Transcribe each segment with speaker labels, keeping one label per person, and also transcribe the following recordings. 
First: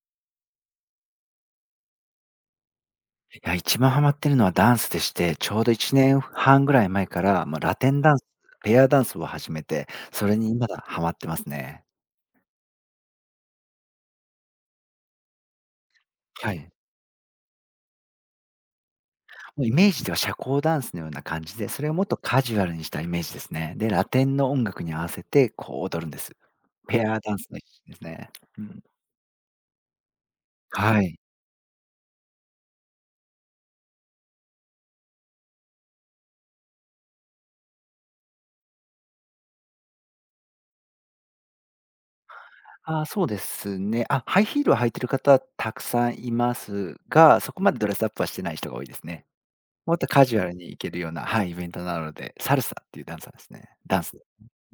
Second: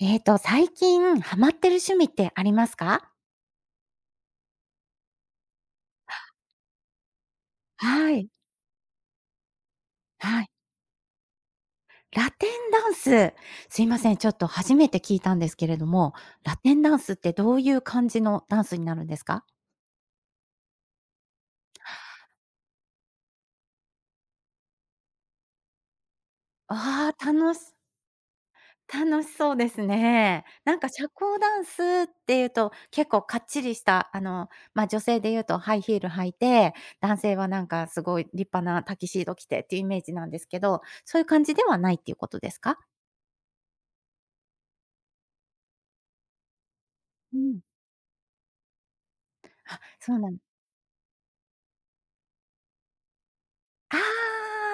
Speaker 1: 最近ハマってる趣味ってありますか？
Speaker 2: いや、一番ハマってるのはダンスでして、ちょうど1年半ぐらい前から、まあ、ラテン
Speaker 1: は
Speaker 2: ダンス、
Speaker 1: い、
Speaker 2: ペアダンスを始めて、それ
Speaker 1: はい。
Speaker 2: にまだハマってますね。
Speaker 1: ラテンダンス、すいません、ちょっと初めて聞いたんですけれども、
Speaker 2: は
Speaker 1: ラ
Speaker 2: い。
Speaker 1: テンダンスってどういう感じのダンスになるんですか？
Speaker 2: もうイメージでは社交ダンスのような感じで、それをもっとカジュアルにしたイメージですね。で、ラテンの音楽に合わせて、こう踊るんです。ペ
Speaker 1: あ
Speaker 2: ア
Speaker 1: あ、
Speaker 2: ダンスの一種ですね。うん。
Speaker 1: 楽しそうですね。なんか
Speaker 2: は
Speaker 1: 社
Speaker 2: い。
Speaker 1: 交ダンスっていうと、結構かっちりした、女性で言うとハイヒール履いて、男性はなんかすごい立派なタキシード着てっていうイメージなんですけど、そういう感じではないっていうことですか？
Speaker 2: ああ、そうですね。あ、ハイヒールを履いてる方たくさんいます
Speaker 1: う
Speaker 2: が、そ
Speaker 1: ん。
Speaker 2: こまでドレスアップはしてない人が多いですね。
Speaker 1: あ、
Speaker 2: もっと
Speaker 1: そう
Speaker 2: カ
Speaker 1: なん
Speaker 2: ジュアルに行けるような、はい、イベントなので、サルサっていうダンサーですね。
Speaker 1: あ
Speaker 2: ダンス。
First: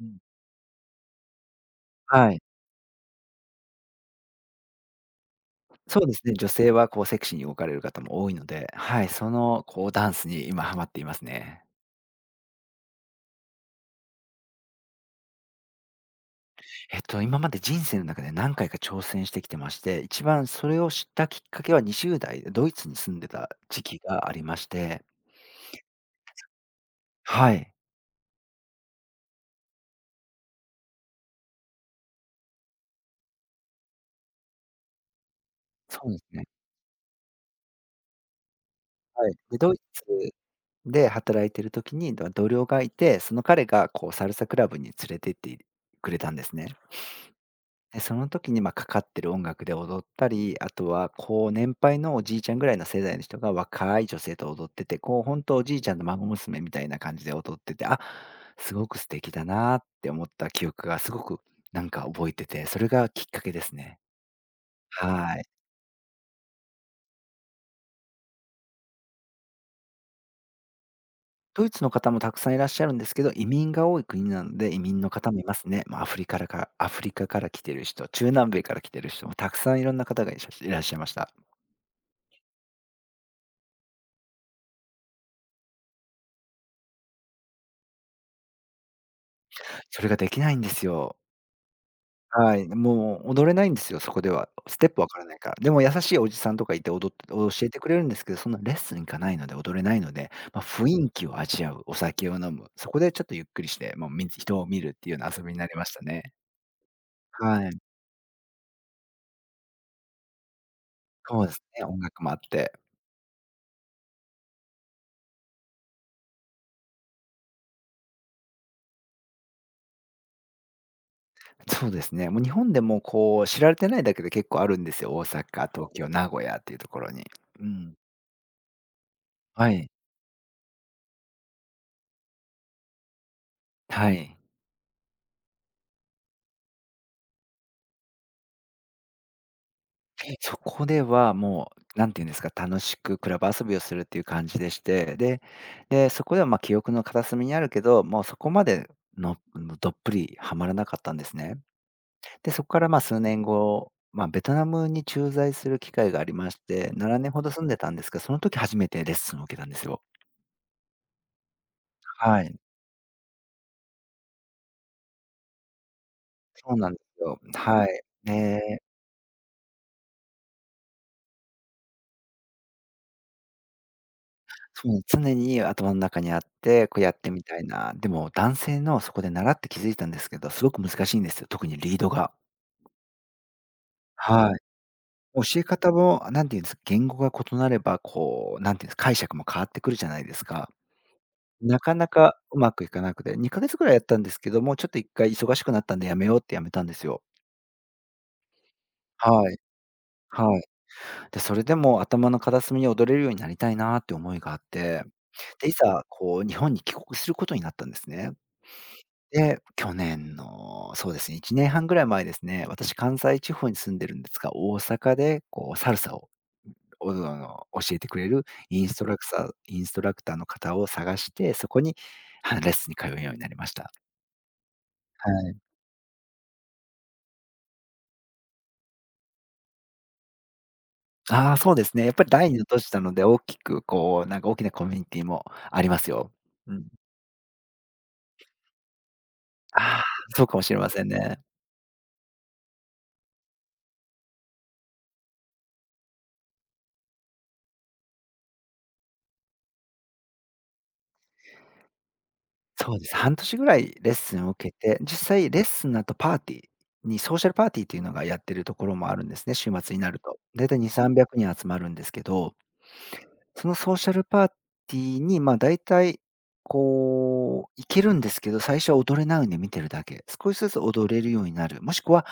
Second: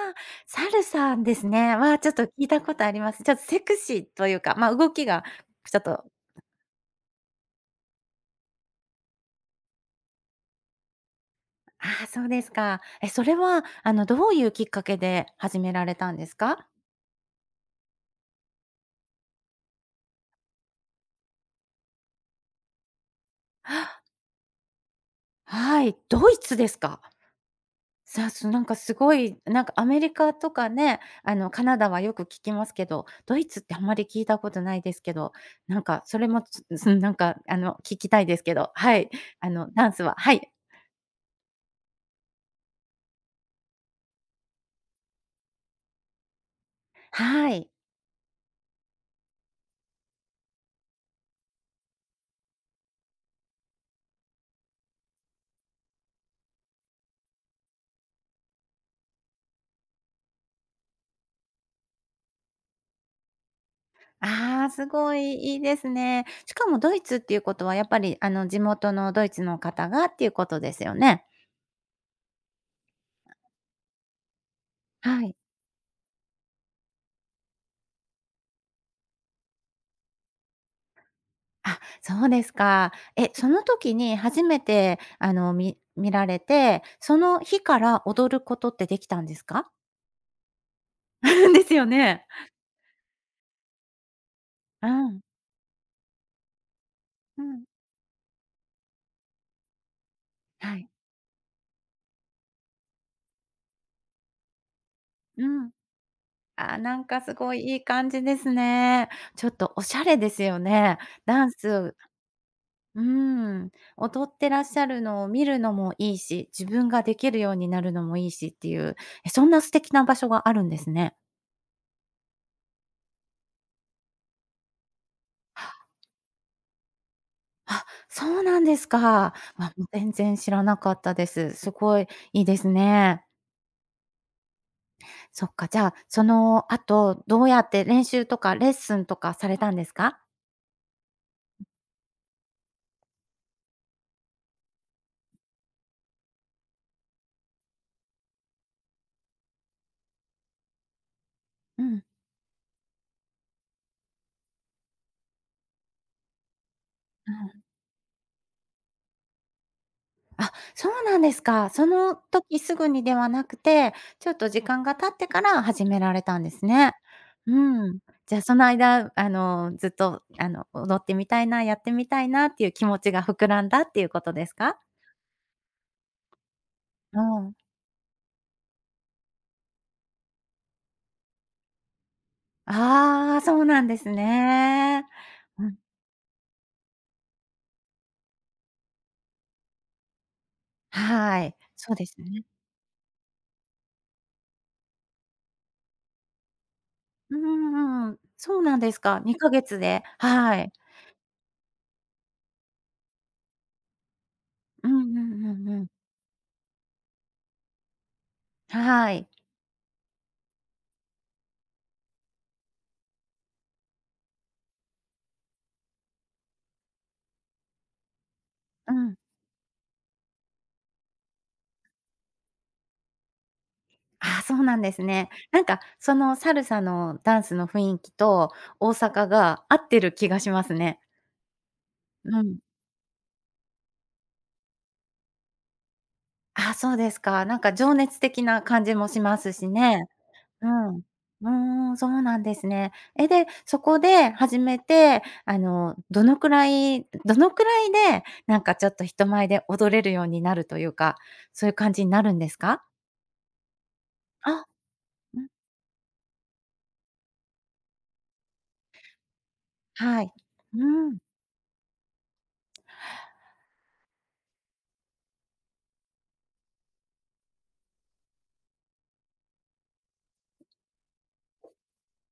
Speaker 2: うん。
Speaker 1: サルサですね。ちょっと聞
Speaker 2: はい。
Speaker 1: いたことあります。ちょっとセクシーというか、動きがちょっ
Speaker 2: そ
Speaker 1: と
Speaker 2: うですね、女性はこうセクシーに動かれる方も多いので、はい、そのこうダンスに今ハマっていますね。
Speaker 1: ああ、そうですか。え、それは、どういうきっかけで始められたんですか？
Speaker 2: 今まで人生の中で何回か挑戦してきてまして、一番それを知ったきっかけは20代でドイツに住んでた時 期
Speaker 1: あ
Speaker 2: がありまして、
Speaker 1: はい、ドイツですか。
Speaker 2: はい。
Speaker 1: さあすなんかすごい、なんかアメリカとかね、カナダはよく聞きますけど、ドイツってあんまり聞いたことないですけど、なん
Speaker 2: そ
Speaker 1: か
Speaker 2: うで
Speaker 1: そ
Speaker 2: す
Speaker 1: れも、
Speaker 2: ね。
Speaker 1: なんか、聞きたいですけど、はい、
Speaker 2: はい。で、ドイ
Speaker 1: ダンス
Speaker 2: ツ
Speaker 1: は、はい。
Speaker 2: で働いてる時に、同僚がいて、その彼がこうサルサクラブに連れてってくれたんですね。
Speaker 1: はい。
Speaker 2: で、その時に、ま、かかってる音楽で踊ったり、あとは、こう、年配のおじいちゃんぐらいの世代の人が若い女性と踊ってて、こう、本当おじいちゃんの孫娘みたいな感じで踊ってて、あ、すごく素敵だなって思った記憶がすごく、なんか覚えてて、それがきっかけですね。
Speaker 1: ああ、すご
Speaker 2: はい。
Speaker 1: いいいですね。しかもドイツっていうことはやっぱり、地元のドイツの方がっていうことですよね？
Speaker 2: ドイツの方もたくさんいらっしゃるんですけど、移民が多い国なので、移民の
Speaker 1: は
Speaker 2: 方
Speaker 1: い。
Speaker 2: もいますね。まあ、アフリカから来てる人、中南米から来てる人もたくさんいろんな方がいらっしゃいました。
Speaker 1: あ、そうですか。え、その時に初めて、見られて、その日から踊ることってできたんですか？
Speaker 2: それができないんですよ。
Speaker 1: ですよね。
Speaker 2: はい、もう踊れないんですよ、そこでは。ス
Speaker 1: う
Speaker 2: テップわ
Speaker 1: ん、
Speaker 2: からないから。でも優しいおじさんとかいて踊って
Speaker 1: う
Speaker 2: 教
Speaker 1: ん。
Speaker 2: えてくれるんですけど、そんなレッスン行かないので踊れないので、まあ、
Speaker 1: はい。
Speaker 2: 雰囲気を味わう、お酒を飲む、そこでちょっとゆっくりして、もう人を見るっていうような遊
Speaker 1: う
Speaker 2: びにな
Speaker 1: ん。
Speaker 2: りましたね。
Speaker 1: あ、なんかすごい
Speaker 2: は
Speaker 1: い
Speaker 2: い。
Speaker 1: い感じですね。ちょっとおしゃれですよね。
Speaker 2: そ
Speaker 1: ダ
Speaker 2: う
Speaker 1: ン
Speaker 2: ですね、
Speaker 1: ス
Speaker 2: 音楽もあって。
Speaker 1: うーん、踊ってらっしゃるのを見るのもいいし、自分ができるようになるのもいいしっていう、え、そんな素敵な場所があるんですね。
Speaker 2: そうですね、もう日本でもこう知られてないだけで結構あるんですよ、大阪、東京、名古屋っていうところに。う
Speaker 1: あ、
Speaker 2: ん。
Speaker 1: そうなんですか。あ、も
Speaker 2: は
Speaker 1: う
Speaker 2: い。
Speaker 1: 全然知らなかったです。すごいいいですね。
Speaker 2: はい。
Speaker 1: そっか、じゃあ、その後、どうやって練習とかレッスンとかされたんですか？
Speaker 2: そこでは
Speaker 1: うん。
Speaker 2: もう、なんていうんですか、楽しくクラブ遊びをするっていう感じでして、で、そこでは、ま、記憶の片隅にあるけど、もうそこまでのどっぷりはまらなかったんですね。
Speaker 1: うん、
Speaker 2: で、そこから、ま、数年後、まあ、ベトナムに駐在する機会がありまして、7
Speaker 1: う
Speaker 2: 年ほど住
Speaker 1: ん。
Speaker 2: んでたんですが、その時初めてレッスンを受けたんですよ。
Speaker 1: あ、そうなんですか。その
Speaker 2: はい、
Speaker 1: 時すぐにではなくて、ちょっと時間が経ってから始められたんです
Speaker 2: そうな
Speaker 1: ね。
Speaker 2: んですよ。
Speaker 1: う
Speaker 2: は
Speaker 1: ん。
Speaker 2: い。
Speaker 1: じゃあその
Speaker 2: ね。
Speaker 1: 間、ずっと、踊ってみたいな、やってみたいなっていう気持ちが膨らんだっていうことですか？
Speaker 2: そう、常に頭の中にあって、こうや
Speaker 1: う
Speaker 2: ってみ
Speaker 1: ん。
Speaker 2: たいな。でも男性のそこで習って気づいたんですけど、すごく難しいんですよ、特にリードが。
Speaker 1: ああ、そうなんです
Speaker 2: はい。
Speaker 1: ね。
Speaker 2: 教
Speaker 1: う
Speaker 2: え
Speaker 1: ん、
Speaker 2: 方も、何て言うんですか、言語が異なれば、こう、何て言うんですか、解釈も変わってくるじゃないですか。
Speaker 1: はい。
Speaker 2: な
Speaker 1: そ
Speaker 2: か
Speaker 1: うで
Speaker 2: な
Speaker 1: す
Speaker 2: か
Speaker 1: ね。
Speaker 2: うまくいかなくて、2ヶ月ぐらいやったんですけども、ちょっと1回忙しくなったんでやめようってやめたんですよ。
Speaker 1: うんうんうん。そうなんですか。2
Speaker 2: はい。
Speaker 1: ヶ月で、
Speaker 2: は
Speaker 1: は
Speaker 2: い。
Speaker 1: い。
Speaker 2: で、それでも頭の片隅に踊れるようになりたいなって思いがあっ
Speaker 1: うんう
Speaker 2: て、
Speaker 1: んうん
Speaker 2: で、い
Speaker 1: うん。
Speaker 2: ざこう日本に帰国することになったんですね。
Speaker 1: はい。
Speaker 2: で、去年の、そうですね、1年半ぐらい前ですね、私関西地方に住んでるんですが、大阪でこうサルサを、おあの、教えてくれるイン
Speaker 1: う
Speaker 2: スト
Speaker 1: ん。
Speaker 2: ラクサインストラクターの方を探して、そこに、はい、レッスンに通うようになりました。
Speaker 1: ああ、そうなんですね。
Speaker 2: はい。
Speaker 1: なんか、そのサルサのダンスの雰囲気と大阪が合ってる気がしますね。
Speaker 2: ああ、そうですね。やっぱり
Speaker 1: う
Speaker 2: 第
Speaker 1: ん。
Speaker 2: 2の都市なので、大きくこう、なんか大きなコミュニティもありますよ。
Speaker 1: ああ、
Speaker 2: うん。
Speaker 1: そうですか。なんか情熱的な感じもしますし
Speaker 2: ああ、
Speaker 1: ね。
Speaker 2: そうかも
Speaker 1: う
Speaker 2: しれま
Speaker 1: ん。う
Speaker 2: せんね。
Speaker 1: ーん、そうなんですね。え、で、そこで始めて、どのくらいで、なんかちょっと人前で踊れるようになるというか、そういう感じになるんですか？
Speaker 2: そうです。半年ぐらいレッスンを
Speaker 1: あ、
Speaker 2: 受けて、実
Speaker 1: うん、
Speaker 2: 際レッスンの後パーティーに、ソーシャルパーティーっていうのがやってるところもあるんですね、週末になる
Speaker 1: はい。
Speaker 2: と。だいたい2、
Speaker 1: うん、
Speaker 2: 300人集まるんですけど、そのソーシャルパーティーに、まあ大体、だいたいこう、行けるんですけど、最初は踊れないんで見てるだけ。少しずつ踊れるようになる、もしくは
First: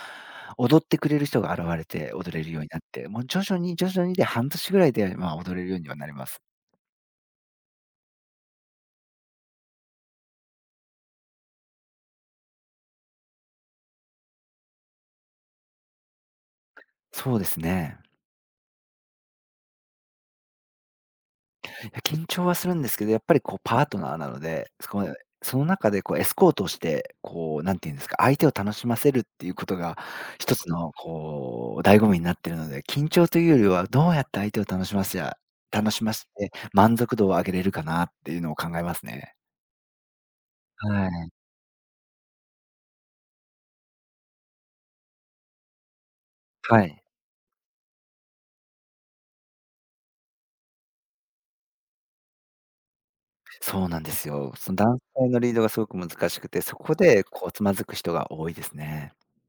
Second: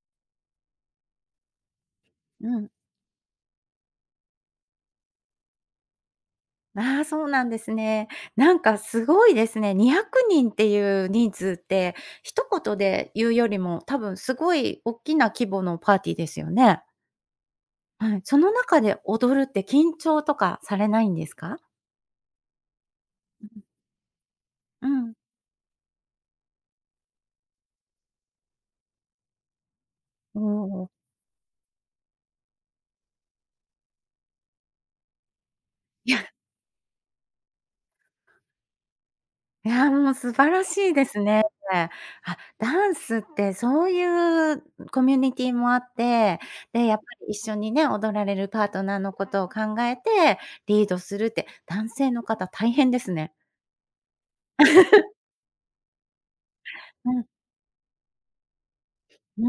Speaker 2: 踊ってくれる人が現れて踊れ
Speaker 1: う
Speaker 2: るように
Speaker 1: ん、
Speaker 2: なって、もう徐々に徐々にで、半年ぐらいで、ま、踊れるようにはなります。
Speaker 1: ああ、そうなんですね。なんかすごいですね。200人っていう人数って、一言で言うよりも、多分すごい大きな規模のパーティーですよね。
Speaker 2: そうですね。
Speaker 1: はい。その中で踊るって緊張とかされないんですか？
Speaker 2: いや、緊張はするんですけど、やっぱりこうパートナーなので、
Speaker 1: う
Speaker 2: そこ
Speaker 1: ん。
Speaker 2: その中でこうエスコートして、こう、なんていうんですか、相手を楽しませるっていうことが
Speaker 1: お
Speaker 2: 一つ
Speaker 1: お。
Speaker 2: のこう、醍醐味になってるので、緊張というよりは、どうやって相手を楽し
Speaker 1: い
Speaker 2: ま
Speaker 1: や、
Speaker 2: して、満足度を上げれるかなっていうのを考えますね。
Speaker 1: いや、もう素晴らしいで
Speaker 2: は
Speaker 1: す
Speaker 2: い。
Speaker 1: ね。あ、ダンスってそういうコミュニティもあって、
Speaker 2: は
Speaker 1: で、やっ
Speaker 2: い。
Speaker 1: ぱり一緒にね、踊られるパートナーのことを考えてリードするって、男性の方大変ですね。
Speaker 2: そうなんですよ。その男性のリードがすごく難しくて、そこ
Speaker 1: う
Speaker 2: で
Speaker 1: ん、
Speaker 2: こうつまずく人が多いですね。
Speaker 1: う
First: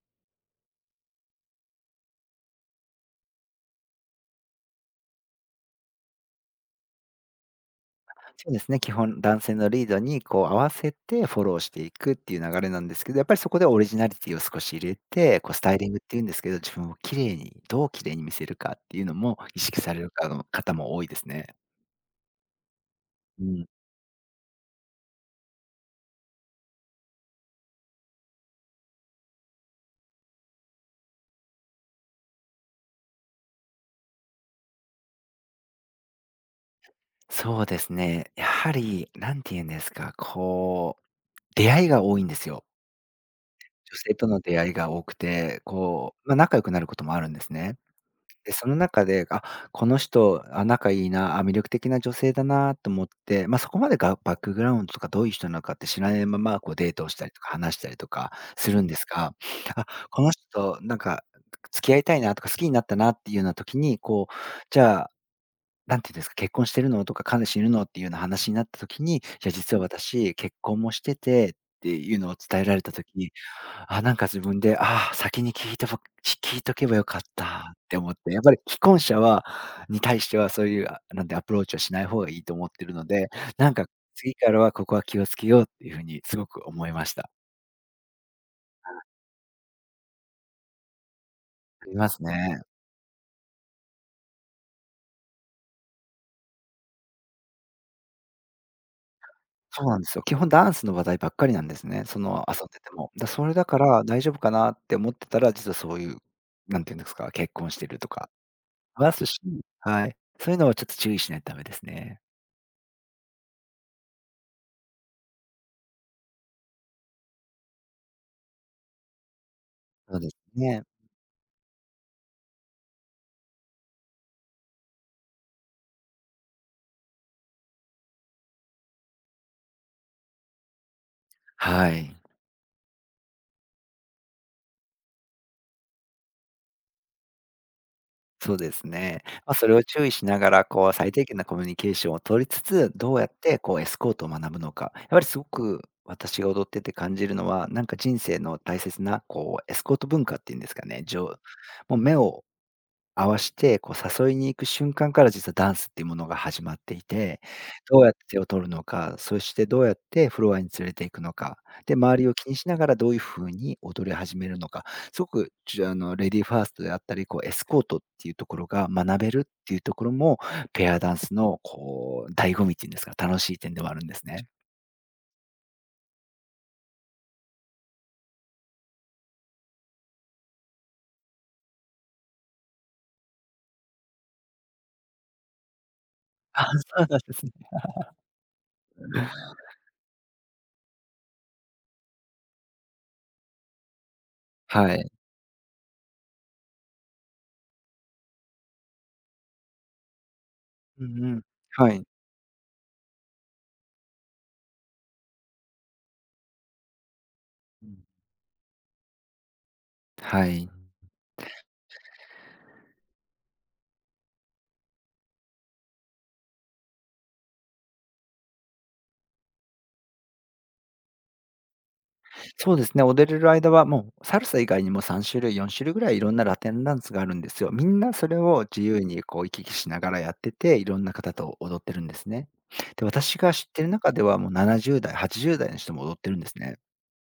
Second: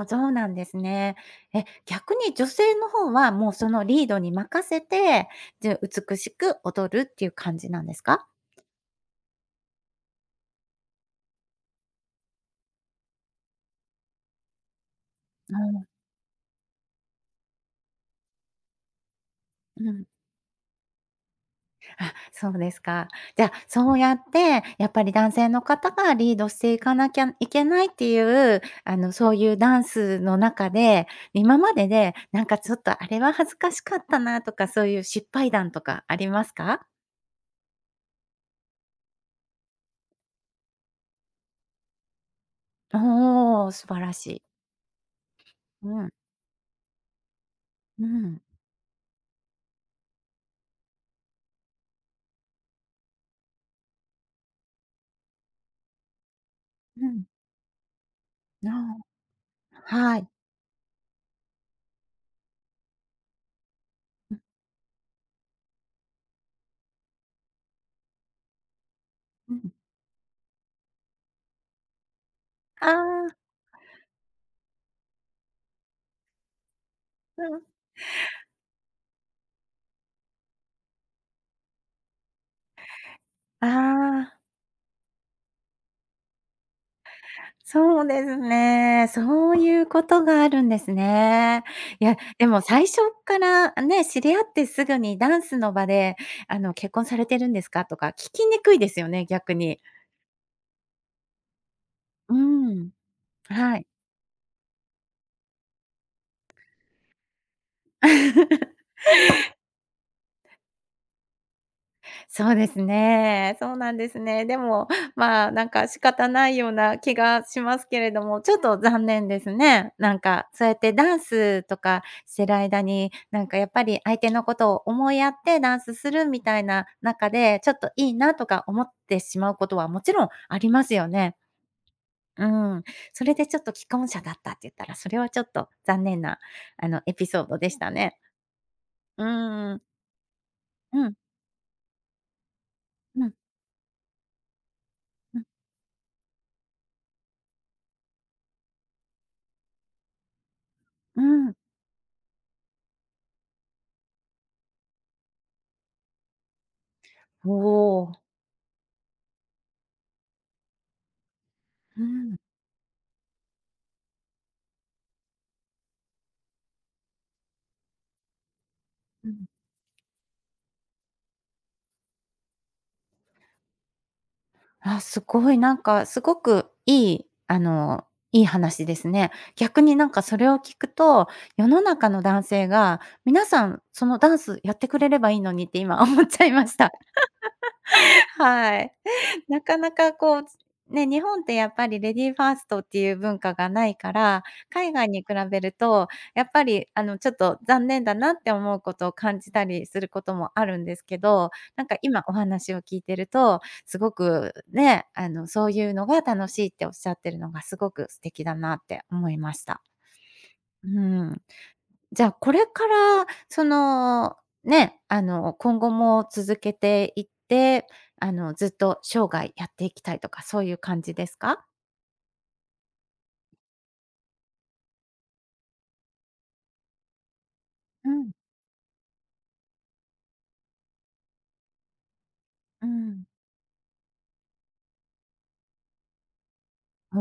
Speaker 1: ーん、そうなんですね。え、逆に女性の方はもうそのリードに任せて、じゃ、美しく踊るっていう感じなんですか？
Speaker 2: そうですね、基本男性のリードにこう合わせてフォローしていくっていう流れなんですけど、やっぱりそこでオリジナリティを少し入れて、こうスタイリングっていうんですけど、自分を綺麗に、どう綺麗に見せるかっていうのも意識
Speaker 1: うん、う
Speaker 2: され
Speaker 1: ん、
Speaker 2: るかの方も多いですね。
Speaker 1: そうですか。じ
Speaker 2: う
Speaker 1: ゃあ、
Speaker 2: ん。
Speaker 1: そうやって、やっぱり男性の方がリードしていかなきゃいけないっていう、そういうダンスの中で、今まででなんかちょっとあれは恥ずかしかったなとか、そういう失敗談とかありますか？
Speaker 2: そうですね。やはり、何て言うんですか、こう、出会いが多いんですよ。
Speaker 1: おお、素
Speaker 2: 女
Speaker 1: 晴ら
Speaker 2: 性
Speaker 1: し
Speaker 2: との
Speaker 1: い。
Speaker 2: 出会いが多くて、
Speaker 1: うん、
Speaker 2: こう、まあ、仲良くなることもあるんですね。
Speaker 1: うん、
Speaker 2: で、その中で、あ、この人、あ、仲いいな、あ、魅力的な女性だなと思って、ま、そこまでがバックグラウンドとかどういう人なのかって知らないまま、こうデート
Speaker 1: う
Speaker 2: をし
Speaker 1: ん、
Speaker 2: たりとか話したりとかするんで
Speaker 1: あ
Speaker 2: すが、あ、
Speaker 1: あ。は
Speaker 2: こ
Speaker 1: い。
Speaker 2: の人となんか付き合いたいなとか好きになったなっていうような時に、こう、
Speaker 1: う
Speaker 2: じゃあなんていうんですか、「結婚してるの？」とか、「彼氏いるの？」っていうような話になった時に、「いや、
Speaker 1: ん、
Speaker 2: 実は私、結婚もしてて」っていうのを伝えられ
Speaker 1: あ
Speaker 2: た
Speaker 1: あ、
Speaker 2: 時に、あ、なんか自分で、「ああ、先に聞いとけばよかっ
Speaker 1: うん。
Speaker 2: た」って思って、やっぱり既婚者に対してはそういう、あ、なんてアプローチはしない方がいいと思ってるので、
Speaker 1: あ
Speaker 2: なんか次
Speaker 1: あ、
Speaker 2: からはここは気をつけようっていう風にすごく思いました。
Speaker 1: そうですね。そういうことがあるんですね。
Speaker 2: あり
Speaker 1: い
Speaker 2: ま
Speaker 1: や、
Speaker 2: す
Speaker 1: でも
Speaker 2: ね。
Speaker 1: 最初からね、知り合ってすぐにダンスの場で、「結婚されてるんですか？」とか聞きにくいですよね、逆に。
Speaker 2: そうなんですよ。基本ダンスの話題ばっかりなんですね、そ
Speaker 1: う
Speaker 2: の、遊ん
Speaker 1: ー
Speaker 2: で
Speaker 1: ん、
Speaker 2: ても。それだ
Speaker 1: は
Speaker 2: か
Speaker 1: い。
Speaker 2: ら大丈夫かなって思ってたら、実はそういう、なんていうんですか、結婚してるとか ますし、はい。そういうのはちょっと注意しないとダメですね。
Speaker 1: そうですね。そうなんですね。でも、なんか仕方ないような気がしますけれども、ちょっと残念ですね。な
Speaker 2: そ
Speaker 1: ん
Speaker 2: うです
Speaker 1: か、そうやっ
Speaker 2: ね。
Speaker 1: てダンスとかしてる間に、なんかやっぱり相手のことを思いやってダンスするみたいな中で、ちょっといいなとか思ってしまうことはもちろんありますよね。
Speaker 2: はい。
Speaker 1: うん。それでちょっと既婚者だったって言ったら、それはちょっと残念な、エピソードでしたね。
Speaker 2: そうです
Speaker 1: う
Speaker 2: ね。ま、そ
Speaker 1: ー
Speaker 2: れ
Speaker 1: ん。
Speaker 2: を注意しながら、こう、
Speaker 1: う
Speaker 2: 最
Speaker 1: ん。
Speaker 2: 低限なコミュニケーションを取りつつ、どう
Speaker 1: う
Speaker 2: やっ
Speaker 1: ん。
Speaker 2: てこうエスコートを学ぶのか。やっぱりす
Speaker 1: うん。
Speaker 2: ごく私が踊ってて感じるのは、なんか人生の大切な、こう、エスコート文化っていうんですかね、
Speaker 1: うん。
Speaker 2: もう目を合わして、こう誘いに行く瞬間から実はダンスっていうものが始まっていて、
Speaker 1: お
Speaker 2: どうやっ
Speaker 1: お。
Speaker 2: て手を取るのか、そしてどうやってフロアに連れていくのか、で、
Speaker 1: う
Speaker 2: 周りを
Speaker 1: ん。
Speaker 2: 気にしながらどういう風に踊り始めるのか、すごく、ゅあの、レディーファーストであったり、こうエスコートっていうところが学
Speaker 1: う
Speaker 2: べるっ
Speaker 1: ん。
Speaker 2: ていうところも、ペアダンスのこう、醍醐味っていうんですか、楽しい点ではあるんですね。
Speaker 1: あ、すごいなんか、すごくいい、いい話ですね。逆になんかそれを聞くと、世の中の男性が、皆さんそのダンスやってくれればいいのにって今思っちゃいま
Speaker 2: あ、
Speaker 1: した。
Speaker 2: そうなんですね。
Speaker 1: はい。なかなかこう、ね、日本ってやっぱりレディーファーストっていう文化がないから、海
Speaker 2: は
Speaker 1: 外
Speaker 2: い。
Speaker 1: に比べると、やっぱりちょっと残念だなって思うことを感じたりすることもあるんです
Speaker 2: う
Speaker 1: け
Speaker 2: んうん。
Speaker 1: ど、なん
Speaker 2: は
Speaker 1: か
Speaker 2: い。
Speaker 1: 今お話を聞いてると、すごくね、そういうのが楽しいっておっしゃってるのがす
Speaker 2: う
Speaker 1: ご
Speaker 2: ん。
Speaker 1: く素敵だなって思いました。
Speaker 2: はい。
Speaker 1: うん。じゃあ、これから、ね、今後も続けていって、ずっと生涯やっていきたいとか、そういう感じですか？
Speaker 2: そうですね、踊れる間はもうサルサ以外にも3種類、4種類ぐらいいろんなラテンダンスがあるんですよ。みん
Speaker 1: う
Speaker 2: なそ
Speaker 1: ん、
Speaker 2: れを自由にこう行き来しながらやってて、いろんな方と踊ってるんですね。
Speaker 1: う
Speaker 2: で、
Speaker 1: ん。
Speaker 2: 私が知ってる中ではもう70代、80代の人も踊ってるんですね。
Speaker 1: お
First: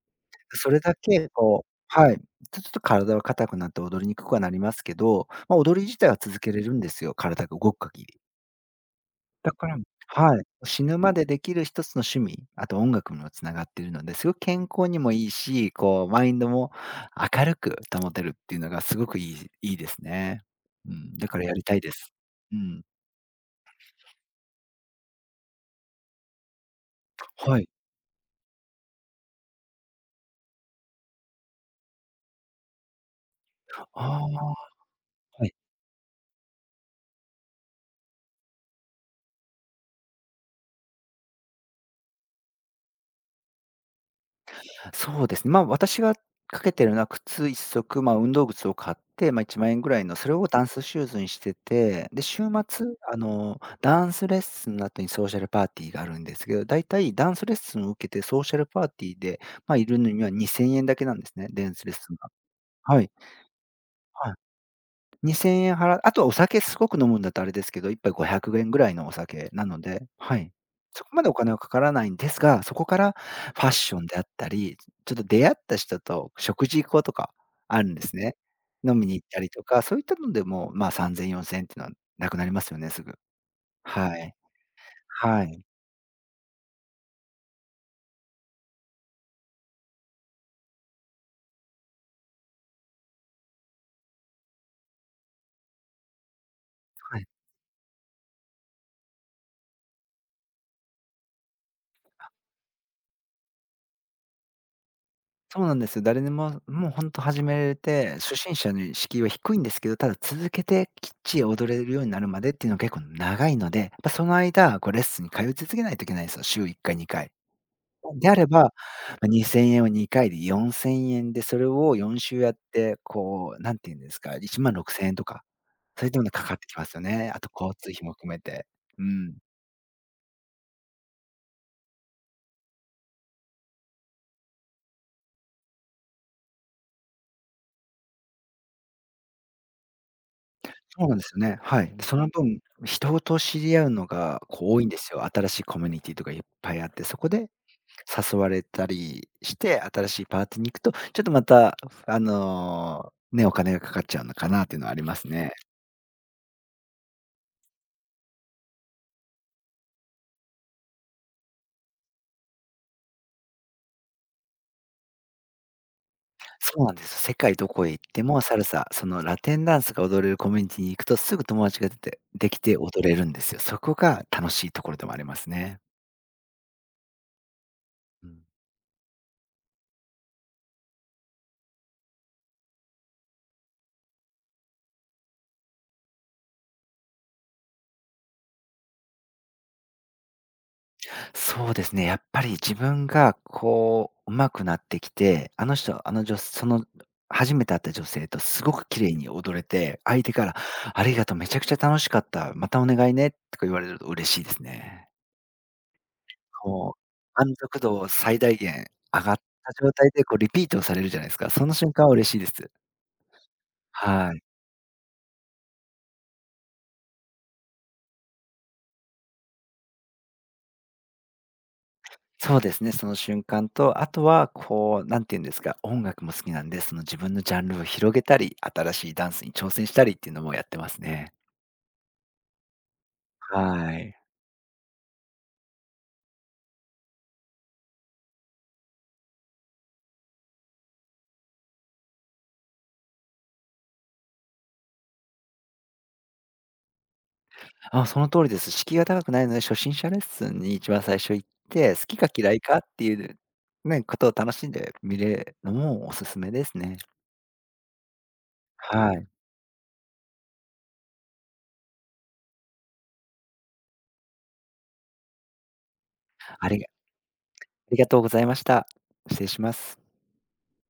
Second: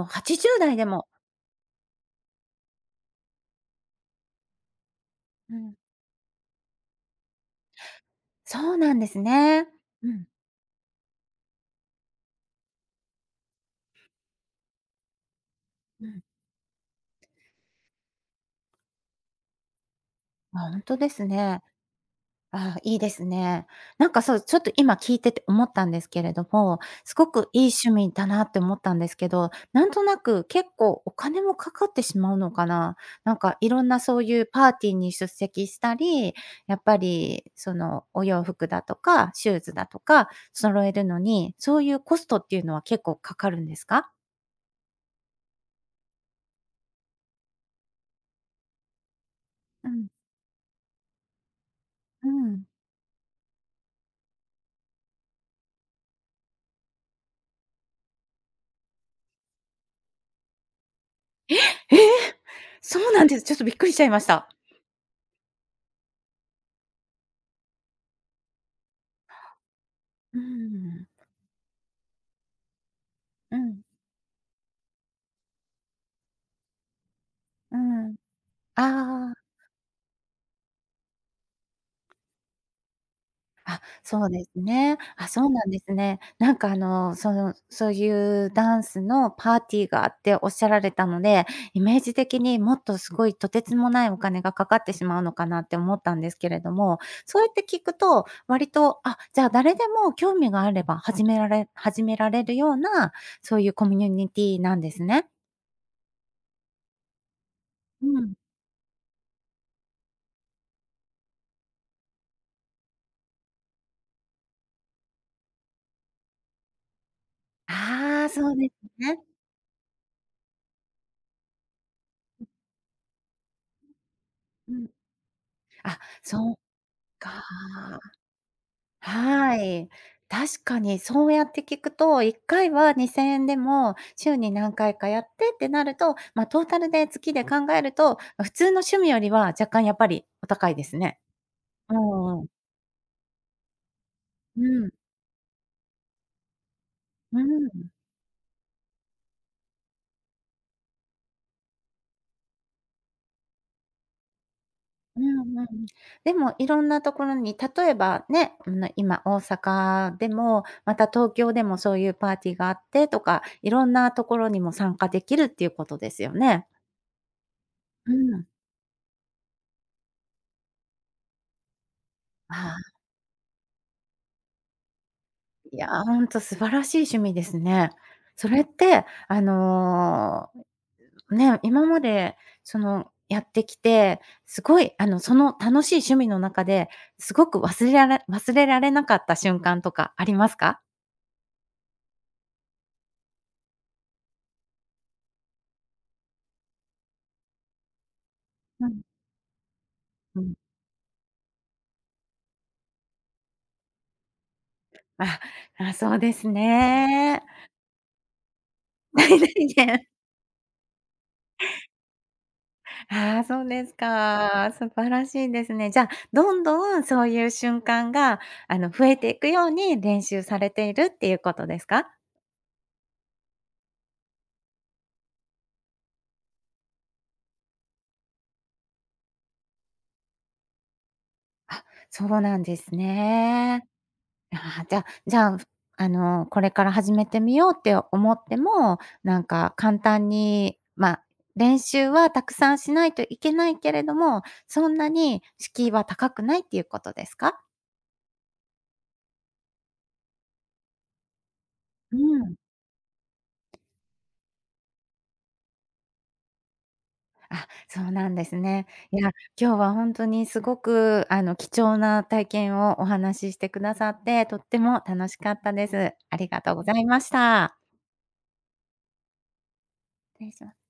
Speaker 1: お、80
Speaker 2: そ
Speaker 1: 代
Speaker 2: れ
Speaker 1: で
Speaker 2: だ
Speaker 1: も。
Speaker 2: けこうはい、ちょっと体は硬くなって踊りにくくはなりますけど、
Speaker 1: う
Speaker 2: まあ、
Speaker 1: ん。
Speaker 2: 踊り自体は続けれるんですよ、体が動く限り。
Speaker 1: そうなんです
Speaker 2: だ
Speaker 1: ね。
Speaker 2: から
Speaker 1: うん、
Speaker 2: はい、死ぬまでできる一つの趣味、あと音楽にもつながっているので、すごく健康にもいいし、こ
Speaker 1: う
Speaker 2: う
Speaker 1: ん。
Speaker 2: マインドも明るく保てるっていうのがすごくいいいいですね。
Speaker 1: あ、ほん
Speaker 2: う
Speaker 1: とで
Speaker 2: ん、
Speaker 1: す
Speaker 2: だからや
Speaker 1: ね。
Speaker 2: りたいです。う
Speaker 1: ああ、
Speaker 2: ん、
Speaker 1: いいですね。なんかそう、ちょっと今聞いてて思ったんですけれども、すごく
Speaker 2: は
Speaker 1: い
Speaker 2: い。
Speaker 1: い趣味だなって思ったんですけど、なんとなく結構お金もかかってしまうのかな。なんかいろんなそ
Speaker 2: あ
Speaker 1: ういう
Speaker 2: あ、
Speaker 1: パーティーに出
Speaker 2: はい。
Speaker 1: 席したり、やっぱりそのお洋服だとか、シューズだとか揃えるのに、そういうコストっていうのは結構かかるんですか？
Speaker 2: そうですね。まあ、私がかけてるのは靴一足、まあ、運動靴を買って、まあ、1万円
Speaker 1: う
Speaker 2: ぐらい
Speaker 1: ん、
Speaker 2: の、それをダンスシューズにしてて、で、
Speaker 1: う
Speaker 2: 週
Speaker 1: ん。
Speaker 2: 末、あの、ダンスレッスンの後にソーシャルパーティーがあるんですけど、だいたいダンスレッスンを受けてソーシャルパーティーで、まあ、いるのには2,000円だけなんですね、ダンスレッ
Speaker 1: えー、
Speaker 2: スンが。
Speaker 1: そ
Speaker 2: はい。
Speaker 1: うなんです。ちょっとびっくりしちゃいまし
Speaker 2: はい。
Speaker 1: た。
Speaker 2: 2 0円払うあとはお酒すごく飲むんだとあれですけど、1杯500円ぐらいのお酒なので、は
Speaker 1: うー
Speaker 2: い。そ
Speaker 1: ん。
Speaker 2: こまでお金はかからないんですが、そこから
Speaker 1: う
Speaker 2: ファッ
Speaker 1: ん、
Speaker 2: ションであったり、ちょっと出会った人と食事行こうとか
Speaker 1: う
Speaker 2: あるんで
Speaker 1: ん。
Speaker 2: すね。飲みに行っ
Speaker 1: あ
Speaker 2: たり
Speaker 1: あ。
Speaker 2: とか、そういったのでも、まあ、3000、4000っていうのはなくなりますよね、すぐ。
Speaker 1: あ、
Speaker 2: は
Speaker 1: そう
Speaker 2: い。
Speaker 1: ですね。あ、
Speaker 2: は
Speaker 1: そう
Speaker 2: い。
Speaker 1: なんですね。なんかそういうダンスのパーティーがあっておっしゃられたので、イメージ的にもっとすごいとてつもないお金がかかってしまうのかなって思ったんですけれども、
Speaker 2: はい。
Speaker 1: そうやって聞くと、割と、あ、じゃあ誰でも興味があれば始められるような、そういうコミュニティなんですね。
Speaker 2: そうなんですよ。誰でも、もうほんと始めれ
Speaker 1: う
Speaker 2: て、
Speaker 1: ん。
Speaker 2: 初心者の敷居は低いんですけど、ただ続けてきっちり踊れるようになるまでっていうのは結構長いので、ま、その間、こうレッスンに通い続けないといけないんですよ、週1回、2回。
Speaker 1: ああ、
Speaker 2: であれ
Speaker 1: そうで
Speaker 2: ば、
Speaker 1: すね。
Speaker 2: ま、2000円を2回で4000円で、それを4週やって、こう、何て言うんですか、1
Speaker 1: う
Speaker 2: 万
Speaker 1: ん。
Speaker 2: 6000円とか、
Speaker 1: あ、
Speaker 2: そういったものがか
Speaker 1: そっ
Speaker 2: かってきますよね。あ
Speaker 1: か。
Speaker 2: と交通費も含めて。うん。
Speaker 1: はい。確かにそうやって聞くと、1回は2000円でも週に何回かやってってなると、トータルで月で考えると、普通の趣味よりは若干やっぱりお高いです
Speaker 2: そうな
Speaker 1: ね。
Speaker 2: んですよね。はい。
Speaker 1: う
Speaker 2: で、その
Speaker 1: んうん。
Speaker 2: 分、人と知り合うのが
Speaker 1: う
Speaker 2: こう多いん
Speaker 1: ん。
Speaker 2: ですよ。新しいコミュニティとかいっぱいあって、そこ
Speaker 1: う
Speaker 2: で
Speaker 1: ん。
Speaker 2: 誘われたりして、新しいパーティーに行くと、ちょっとまた、あの、ね、お金がかかっちゃうのかなっていうのはありま
Speaker 1: う
Speaker 2: すね。
Speaker 1: んうん。でもいろんなところに、例えばね、今大阪でも、また東京でもそういうパーティーがあってとか、いろんなところにも参加できるっていうことですよね。
Speaker 2: そうなんです。世界どこへ行っ
Speaker 1: う
Speaker 2: ても
Speaker 1: ん。
Speaker 2: サルサ、そのラテンダンスが踊れるコミュニティに行くとすぐ友達が出てできて
Speaker 1: あ。
Speaker 2: 踊れるんですよ。そこが楽しいところでもあります
Speaker 1: い
Speaker 2: ね。
Speaker 1: や、ほんと素晴らしい趣味ですね。
Speaker 2: うん。
Speaker 1: それって、ね、今までやってきて、すごい、その楽しい趣味の中で、すごく忘れられなかった瞬間とかありますか？
Speaker 2: そうですね、やっぱり自分がこう上手くなってきて、あの人、あの女その初めて会った女性とすご
Speaker 1: う
Speaker 2: く
Speaker 1: ん、
Speaker 2: 綺麗に踊れて、相手
Speaker 1: う
Speaker 2: か
Speaker 1: ん。
Speaker 2: ら、ありがとう、めちゃくちゃ楽しかった、またお願いねとか言われると嬉しいですね。
Speaker 1: あ、あ、そうです
Speaker 2: こう、
Speaker 1: ね。
Speaker 2: 満足度を最大限上がっ
Speaker 1: 最大
Speaker 2: た状
Speaker 1: 限。
Speaker 2: 態でこうリピートをされるじゃないですか。その瞬間は嬉しいです。
Speaker 1: ああ、そうです
Speaker 2: はい。
Speaker 1: か。素晴らしいですね。じゃあ、どんどんそういう瞬間が、増えていくように練習されているっていうことですか？
Speaker 2: そうですね、その瞬間と、あとはこう、なんて言うんですか、音楽も好きなんで、その自分のジャンルを広げたり、新しいダンスに挑戦したりっていうのもやってますね。
Speaker 1: あ、そうなんですね。
Speaker 2: はい。
Speaker 1: ああ、じゃあ、これから始めてみようって思っても、なんか簡単に、練習はたくさんしないといけないけれども、そんなに敷居は高くないっていうことですか？
Speaker 2: あ、その通りです。敷居が高くないので、初心者レッスンに一番最初行って、好
Speaker 1: う
Speaker 2: きか嫌
Speaker 1: ん。
Speaker 2: いかっていう、ね、ことを楽しんでみるのもおすすめですね。
Speaker 1: あ、そうなんですね。
Speaker 2: は
Speaker 1: い
Speaker 2: い。
Speaker 1: や、今日は本当にすごく、貴重な体験をお話ししてくださって、とっても楽しかったです。ありが
Speaker 2: あ
Speaker 1: とう
Speaker 2: り
Speaker 1: ご
Speaker 2: が
Speaker 1: ざいまし
Speaker 2: あ
Speaker 1: た。
Speaker 2: りがとうございました。失礼します。
Speaker 1: 失礼します。